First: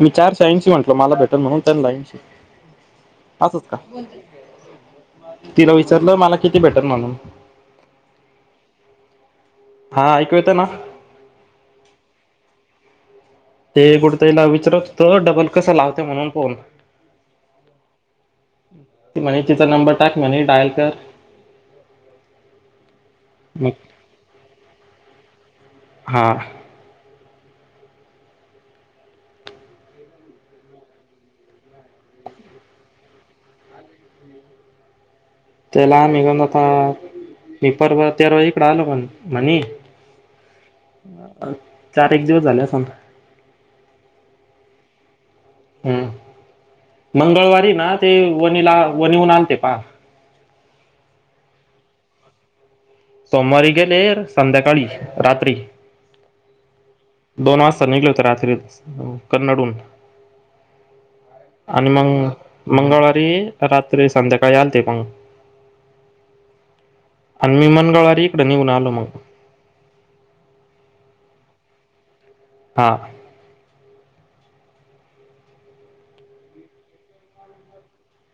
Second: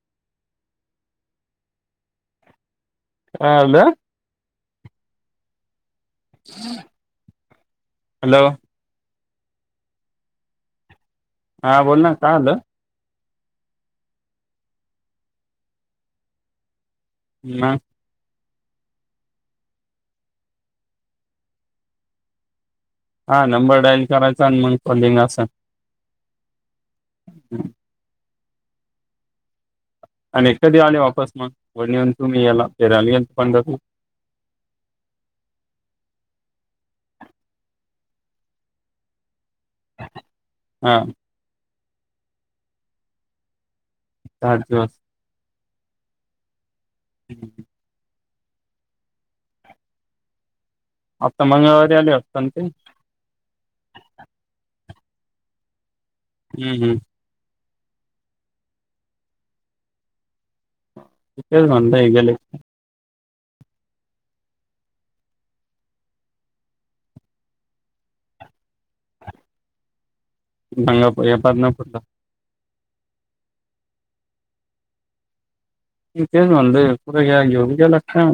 मी चार शईंशी म्हंटलो मला भेटल म्हणून त्यां लाईनस काय असच का आलं तेिरा वि विचलं मला किती बेटर म्हणून हॅलो हा ऐकू येत ना हा बोल ना का आलं ते कुठेतला विचारत तर डबल कसं लावते म्हणून फोन हम् त म्हणे तिचा नंबर टाक म्हणे डायल कर हा मग नंबर डाईल करायचा आणि म कॉलिंग अस हा हम् आणि कधी आले वापस मग व येऊन तुम्ही याला फर आलींत पण [inaudible] त्याला निघन आता मी परवा तेराज इकड आलो पण म्हणे हा चार एक दिवस झाले सताा च दिवस हम् हं. मंगळवारी ना ते वणीला वणीहन आणते पहा. आता मंगळवारी आली असत ते सोमवारी गेले संध्याकाळी रात्री हम्म हम्म. दोन वाजता निघले होते रात्री कन्नडून तेच आणि म्हणलंय मंग गेले मंगळवारी रात्री संध्याकाळी आल ते पग आणि मी मनगळवारी इकड निघून आलो मग गंगा पा न फुटलं. हा. त ते म्हणलं पु घ घोरच्या लक्षा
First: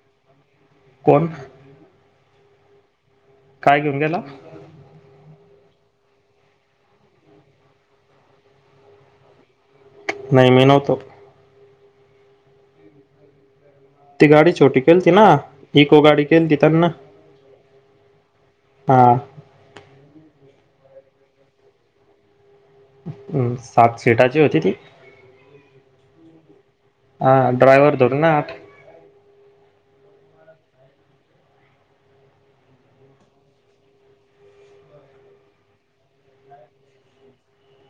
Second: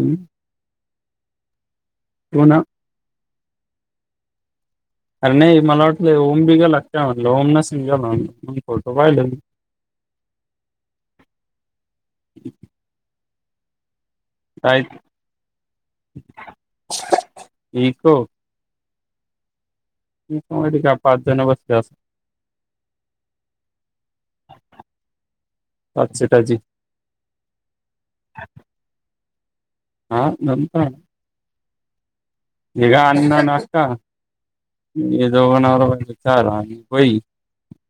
कोण? हो ना. काय घेऊन गेला. अरे नाही मला वाटलं ओम बि गेला का काय म्हटलं ओम नसन गेला मी फोटो पाहिले न नाही मी नव्हतो. [unintelligible] ती गाडी छोटी काय केलती ना, इको गाडी केलीती त्यांना इको हा. इको मध्ये का पाच जण बसले असतील. हूं सात सिटाची होती ती. पाच सीटाची हा ड्रायवर धरून आठ. हा नम का निघा अन्न नाष्टा. हे दोघं नवराबायको चार आणि वई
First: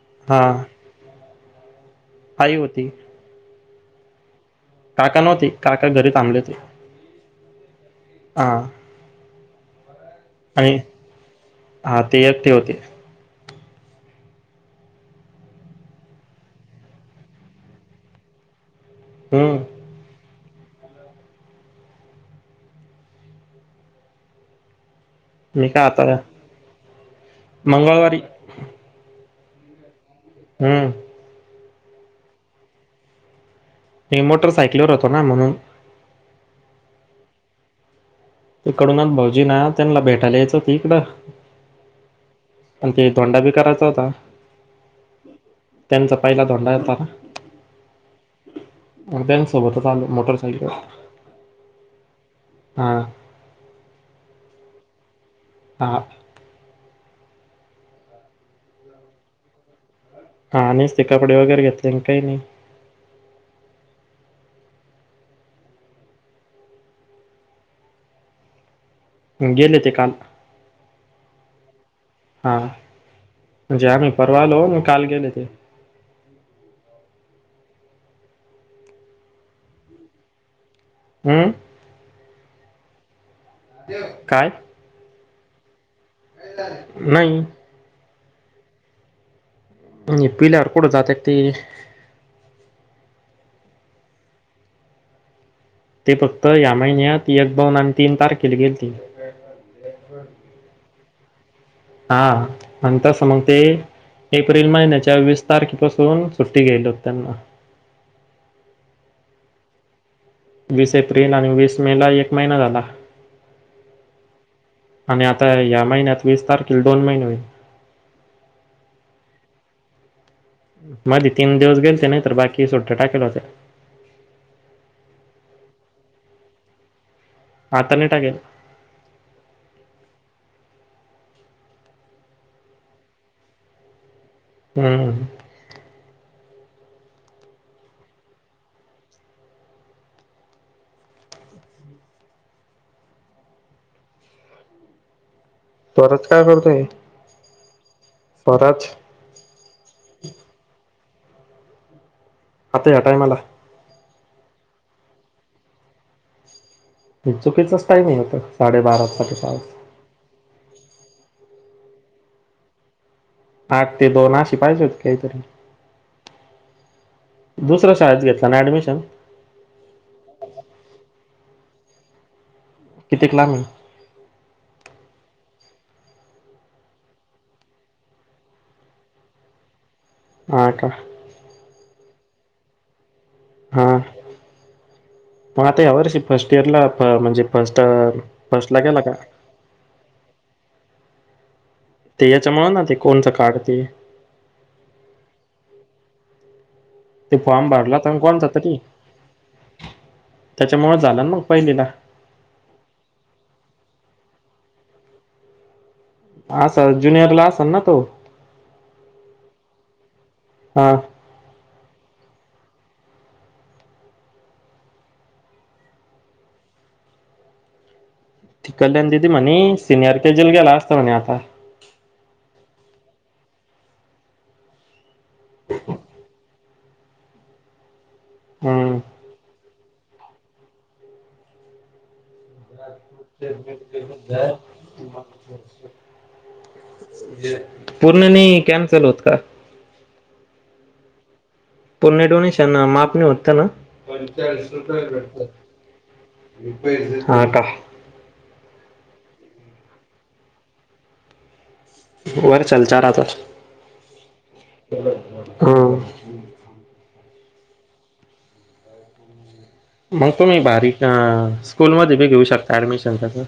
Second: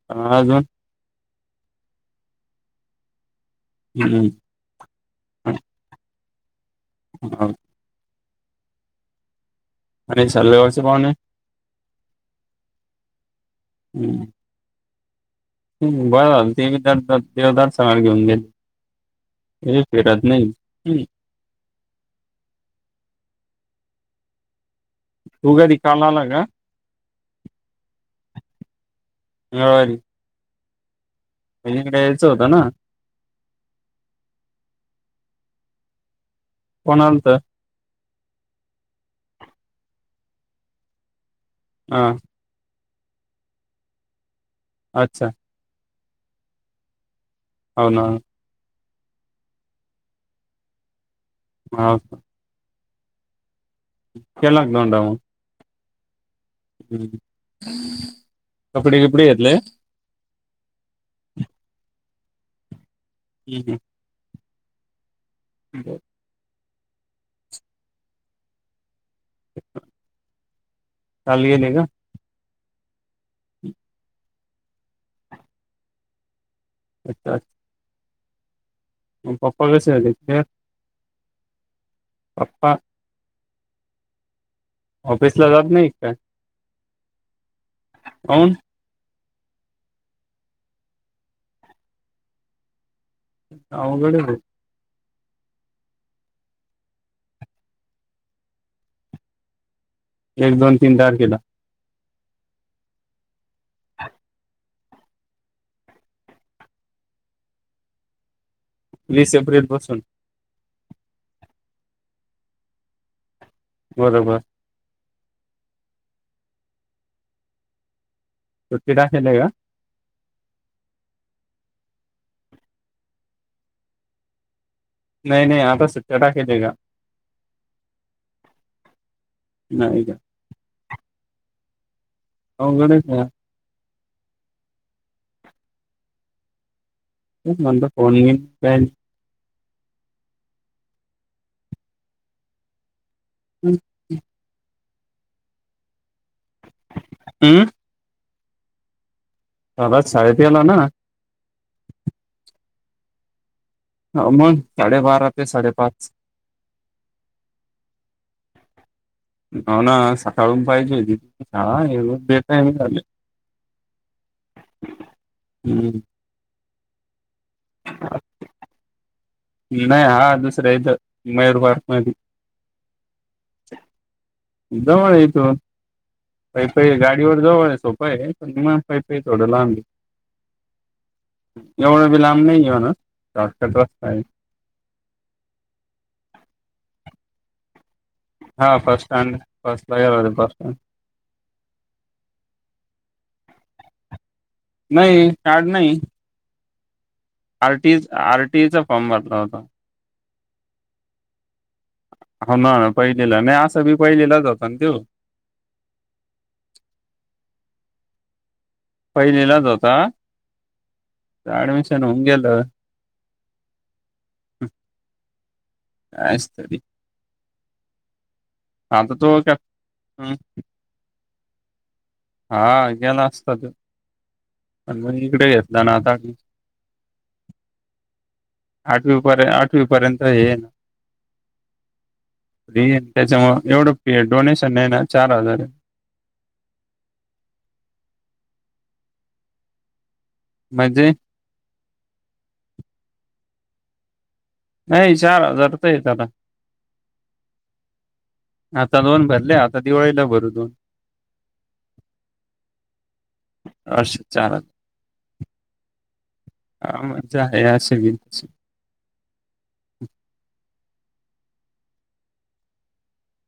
प हा अजून आई होती. हुं हू. काका नव्हते काका घरी थांबले होते. भाऊ हा. आणि सर्वे होते पावणे हा ते एकटे होते ह बरं झाल ती बी देवदर्सनाला घेऊन गेली. हम्म, हे फेरच नाही हम. तू मी कधी काय काल आता आला का नाही मंगळवारी मंगळवारी. हू. पलीकडे यायच होत ना. मी मोटर सायकलवर होतो ना म्हणून कोण आलंत. तीकडूनच भाऊजी ना त्यांना भेटायला यायचं होत इकडं. हा. आणि ते धोंडा बी करायचा होता. अच्छा. त्यांचा पहिला धोंडा होता ना. हाव ना. त्यांच सोबतच आल मोटरसायकलवर हाव का? हा. केला का धोंडा मग अ हा. हुं कपडी गिपडे घेतले. हा निसते कपडे वगैरे घेतले अन् काही नाही. हुं हू [unintelligible] गेले ते काल काल गेले का. हा म्हणजे आम्ही परवा आलो, मग काल गेले ते. [unintelligible] मग पप्पा कसे आले काल हुं वापा काय ऑफिस ला जात नाही काय नाही कोण पिलावर कुठं जात ते अवघड अहं भाऊ ते फक्त या महिन्यात एक दोन आणि तीन तारखेला गेलती एक दोन तीन तारखेला हा आणिं तस मग ते एप्रिल महिन्याय च्या वीस तारखे पासून सुट्टी घ्याल होत त्यांना वीस एप्रिल पासून वीस एप्रिल आणि वीस मे ला एक महिना झाला बरोबर आणि आता या महिन्यात वीस तारखे दोन महिने होईल सुट्टी टाकलं आहे का मध्ये तीन दिवस गेले नाही तर बाकी सुट्ट्या टाकेल होत नाही नाही आता सुट्या टाकायच्या आहे का आता नाही टाकेल नाही का हो गणेश भाऊ हम्म नंतर फोन बिन काही नाही हम् परत काय करतोय हमं पाराच ला शाळेत तेया ला ना आता या्या टायमाला ह मग साडेबारा ते साडेपाच चुकीचाच टाइम आहे आता साडेबारा साडेपाच. हो ना सकाळून पाहिजे होती हा येव बे टायमली आठ ते दोन अशी पाहिजे होते काहीतरी हम्म दुसऱ्या शाळेत घेतला ना ऍडमिशन नाही हा दुसरं इथं मयूर पार्क मध्ये कितीक लांब आहे? जवळ आहे इथून पैपही गाडीवर जाव सोपाय पण पैपही थोडं लांब आहे ह का एवढे बी लाम नाही म्हणा शॉटकट हा रस्ता आहे मग आता यावर्ष फर्स्ट इयरला म्हणजे फर्स्ट हा फर्स्ट ला बस गेला का? स्टॅड बाजार बस स्ट ते याच्यामुळ ना ते कोणचं काढ ते नाही कार्ड नाही ते फॉर्म आरटी भरलं होता ना कोणतातरी आरटीचा फॉर्म भरला होता त्याच्यामुळे झालन मग पहिलीला हो ना ना पहिलेला नाही असं बी पहिलेलाच होता ना त्यो असं ज्युनियर ला असल ना तो पहिलीलाच होता हा ऍडमिशन होऊन गेलं कायच तरी ती कल्याण आता दिदी तो का म्हणे सिनियर के जल गेला असत म्हणे आता हा गेला असता त्यो आणि मण इकडे घेतला ना आता की हम्म. आठवी पर्य आठवी पर्यंत हाय त्याच्यामुळं एवढं पी डोनेशन नाही ना चार हजार आहे. पूर्ण नाही कॅन्चल होत का? म्हणजे? पुन्हा डोनेशन माप नाही होतं ना, नाही चार हजार तर येत आता हा का? आता दोन भरले, आता दिवाळीला भरू दोन. वर चलचा राहतात, असे चार हजार हम हा मज्जा आहे असं बी मग तुम्ही बारीकं स्कूलमध्ये बी घेऊ शकता ऍडमिशन त्याचं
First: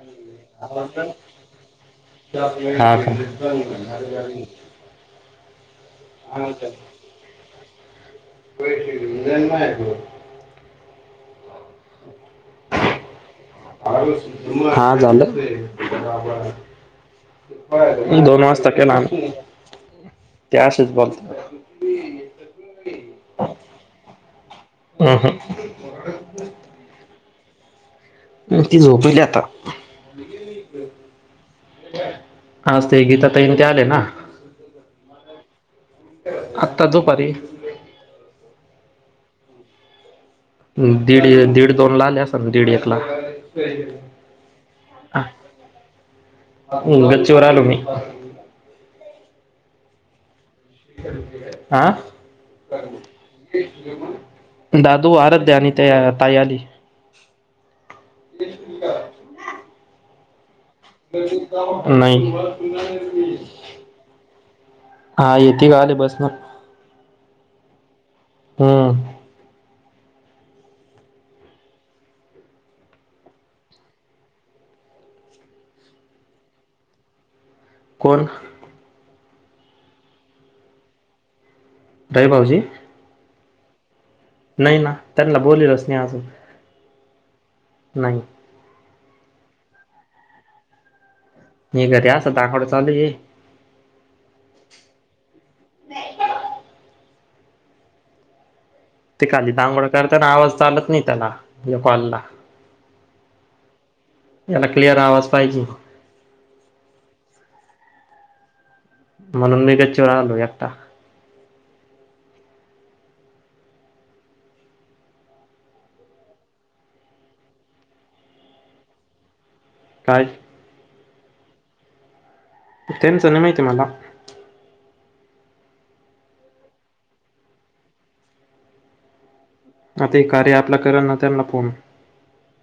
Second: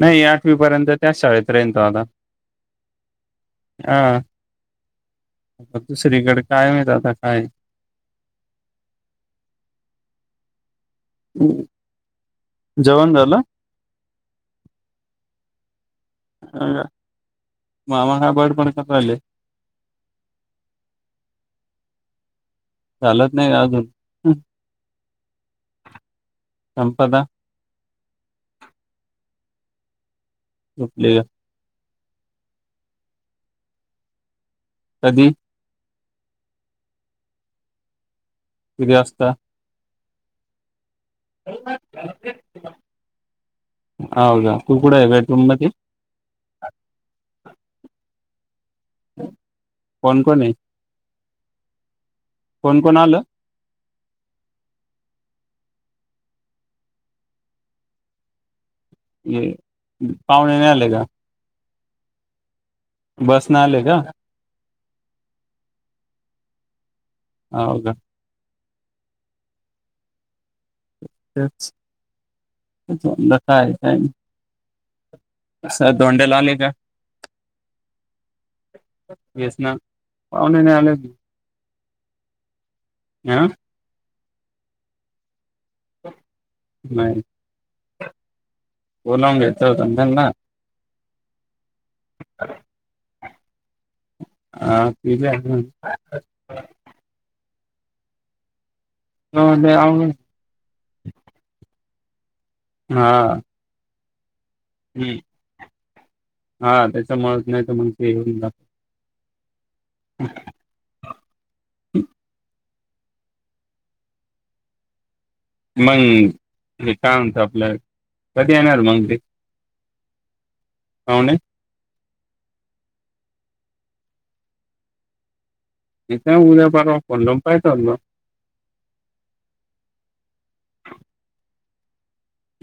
नाही आठवी पर्यंत तर त्याच शाळेत राहीन तो आता. हा [unintelligible] दुसरीकडे काय माहित आता काय? [unintelligible] जेवन झालं? हा झालं. अ मामा काय दोन बडबड वाजता करु केला राहिले ते असच बोलता चालत नाही अजून संपदा म ती झोपीली आता झोपली का आज ते गीता ताई न ते आले ना, हम्म आत्ता दोपारी किती वास्ता? दीड दीड दोन ला आले असल ना दीड एक ला हाव का तू कुठे आहे बेटरूम मध्ये? ह् गच्चीवर आलो मी. कोण कोण आहे? आ कोण कोण आलं दादू, आराध्या आणि त्या ताई आली. [unintelligible] ये पावणे नाही आ नाही बसनं आले का? हा येेते ग आले बसनं. ह हो का? हम तेच का [unintelligible] साहेब धोंड्याला आले का? कोण? एस् मॅम, पावणे नाही आले की दया भाऊजी हं नाही ना त्यांना बोलीवलच नाही अजून. नाही. बोलावुन घ्यायच होत ना त्यांना. हे क असं दाखवड चालू ये अ [unintelligible] ते अ, काली दांगड आवडून करताना आवाज चालत नाही त्याला या कॉलला हा याला क्लिअर आवाज पाहिजे. हा त्याच मूळ नाही तर म्हण येऊन ज म्हणून मी गच्चीवर आलो एकटा ह मंग हे [unintelligible] आपलं कधी येणार मंग ते कायच अवन तेनच नाय माहिती मला तथ उद्याप फणलं पाय चाललं आता हे कार्य ॲपला [unintelligible] फोन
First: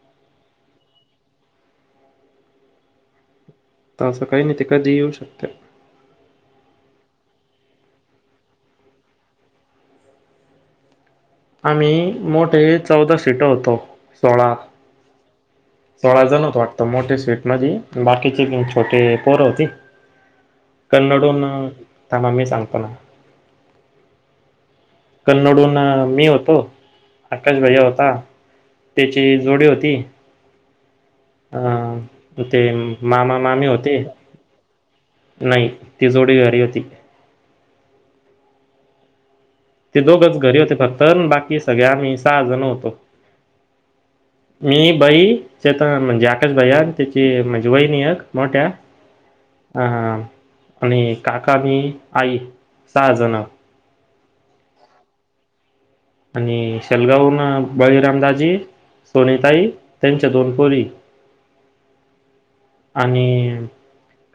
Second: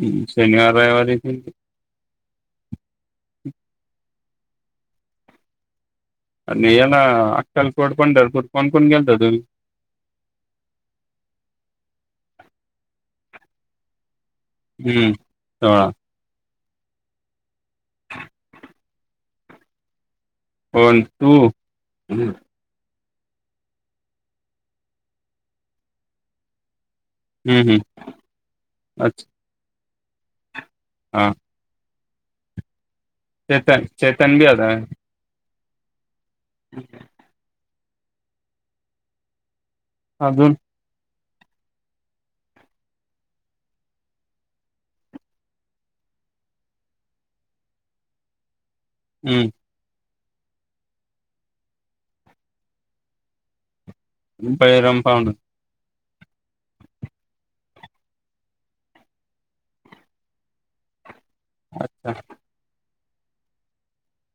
हम् शनिवार रविवारीती त त असं काय नाई न ते कधीही येऊ शकते आणि याला अक्कलकोट पंढरपूर कोण कोण गेलता तुम्ही आम्ही मोठे चौदा सीट होतो सोळा हं, सोळाचा जण मोठे सीट म्हणजी म बाकीचे म छोटे पोर होती कोण तू? कन्नडून थांबा हं, मी सांगतो ना कन्नडून न मी होतो आकाश हं. भैया होता अच्छा त्याची जोडी हुती हां. हं ते मामा मामी चेतन होते चेतन बी होता काय? नाही ती जोडी घरी होती ते दोघच अजून? घरी होते फक्त अन् बाकी सगळे आम्ही सहा जण होतो मी बाई त्या तर म्हणजे आकाश भैया त्याची म्हणजे वहिणी एक मोठ्या हं, हा हा आणि काका मी आई सहा जण पहिरम पावड आणि [unintelligible] बळीरामदाजी सोनियाताई त्यांच्या दोन पोरी अच्छा आणि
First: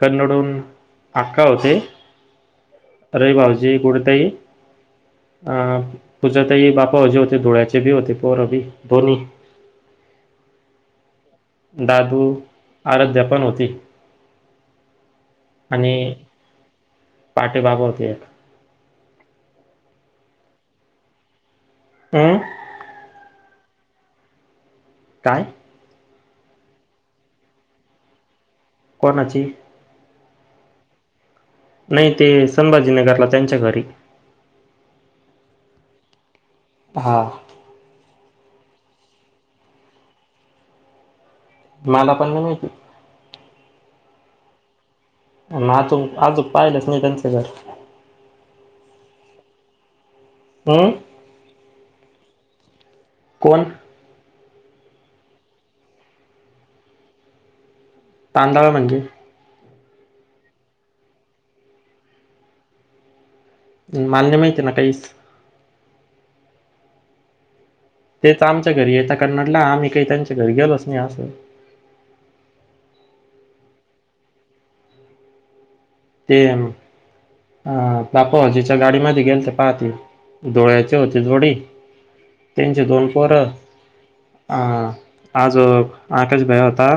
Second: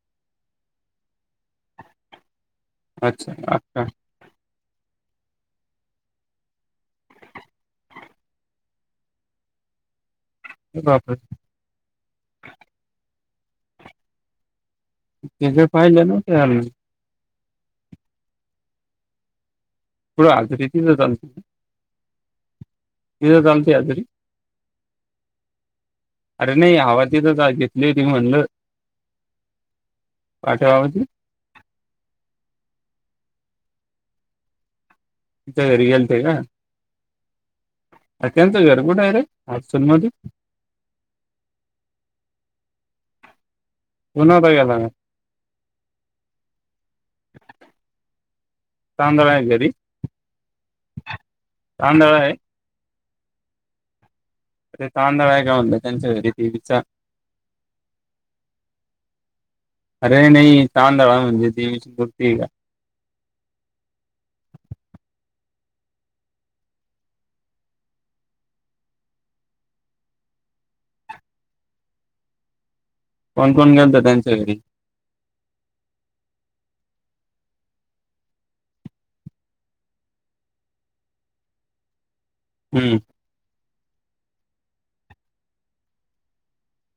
कन्नडून आक्का होते अरे अच्छा, भाऊजी अक्का. [unintelligible] अ.. तुझ् ताई बापाजे होते धुळ्याचे बी होते पोर बी दो्ही ह वापर आराध्या पण होती त जे पाहिलं ना ते. पाठी बाबा होते एक करं हाजरी ती तर जस हम्म ह तत यारी काय अरे नाही हवा तिथं घेतली ती म्हणलं कोणाची? पाठवावती. नाय ते संभाजीनगरला त्यांच्या घरी घरी गेलते का. हा. अ त्यांचं घर कुठंय रे [unintelligible] मधे. मला पण नाही माहिती. तू नव्हता गेला मग. आजुन अजून पाहिलंच नाय त्यानच घर. तांदळाय घरी हम्म तांदळाय कोण? ते तांदळा एका त्यांच्या घरी ते विचार. तांदळ म्हणजे? अरे नाही तांदळा म्हणजे ती [unintelligible] का? मला नाही माहिती ना काहीच. तेच आमच्या घरी येेत कन्नाटला आम्ही काही त्यांच्या घरी गेलोच नाही असं. [unintelligible] कोण कोण गेलत त्यांच्या घरी? ते अ बापूजीच्या गाडीमध्ये गेल ते पाहते. डोळ्याचे होती जोडी तीनशे हम्म दोन पोरं अ आज आकाशभाई होता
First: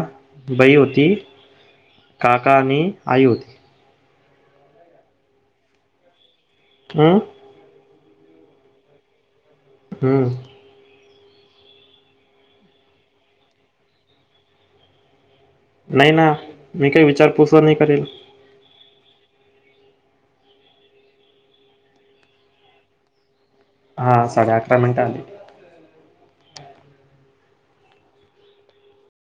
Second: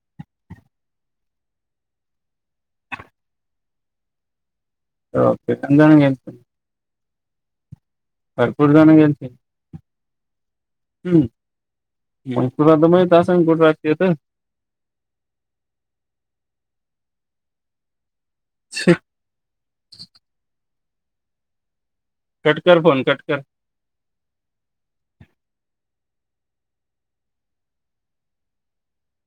बाई होती काका आणि आई होती. किती जण गेलते? हम्म. भरपूर जाण गेले ते. हम्म. हम्म मग तुला तर माहित असेल कुठे राहत्यात. नाही ना मी काही विचारपूसच नाही करेल. अच्छा. कटकर फोन कटकर. हा साडे अकरा मिनटं आली.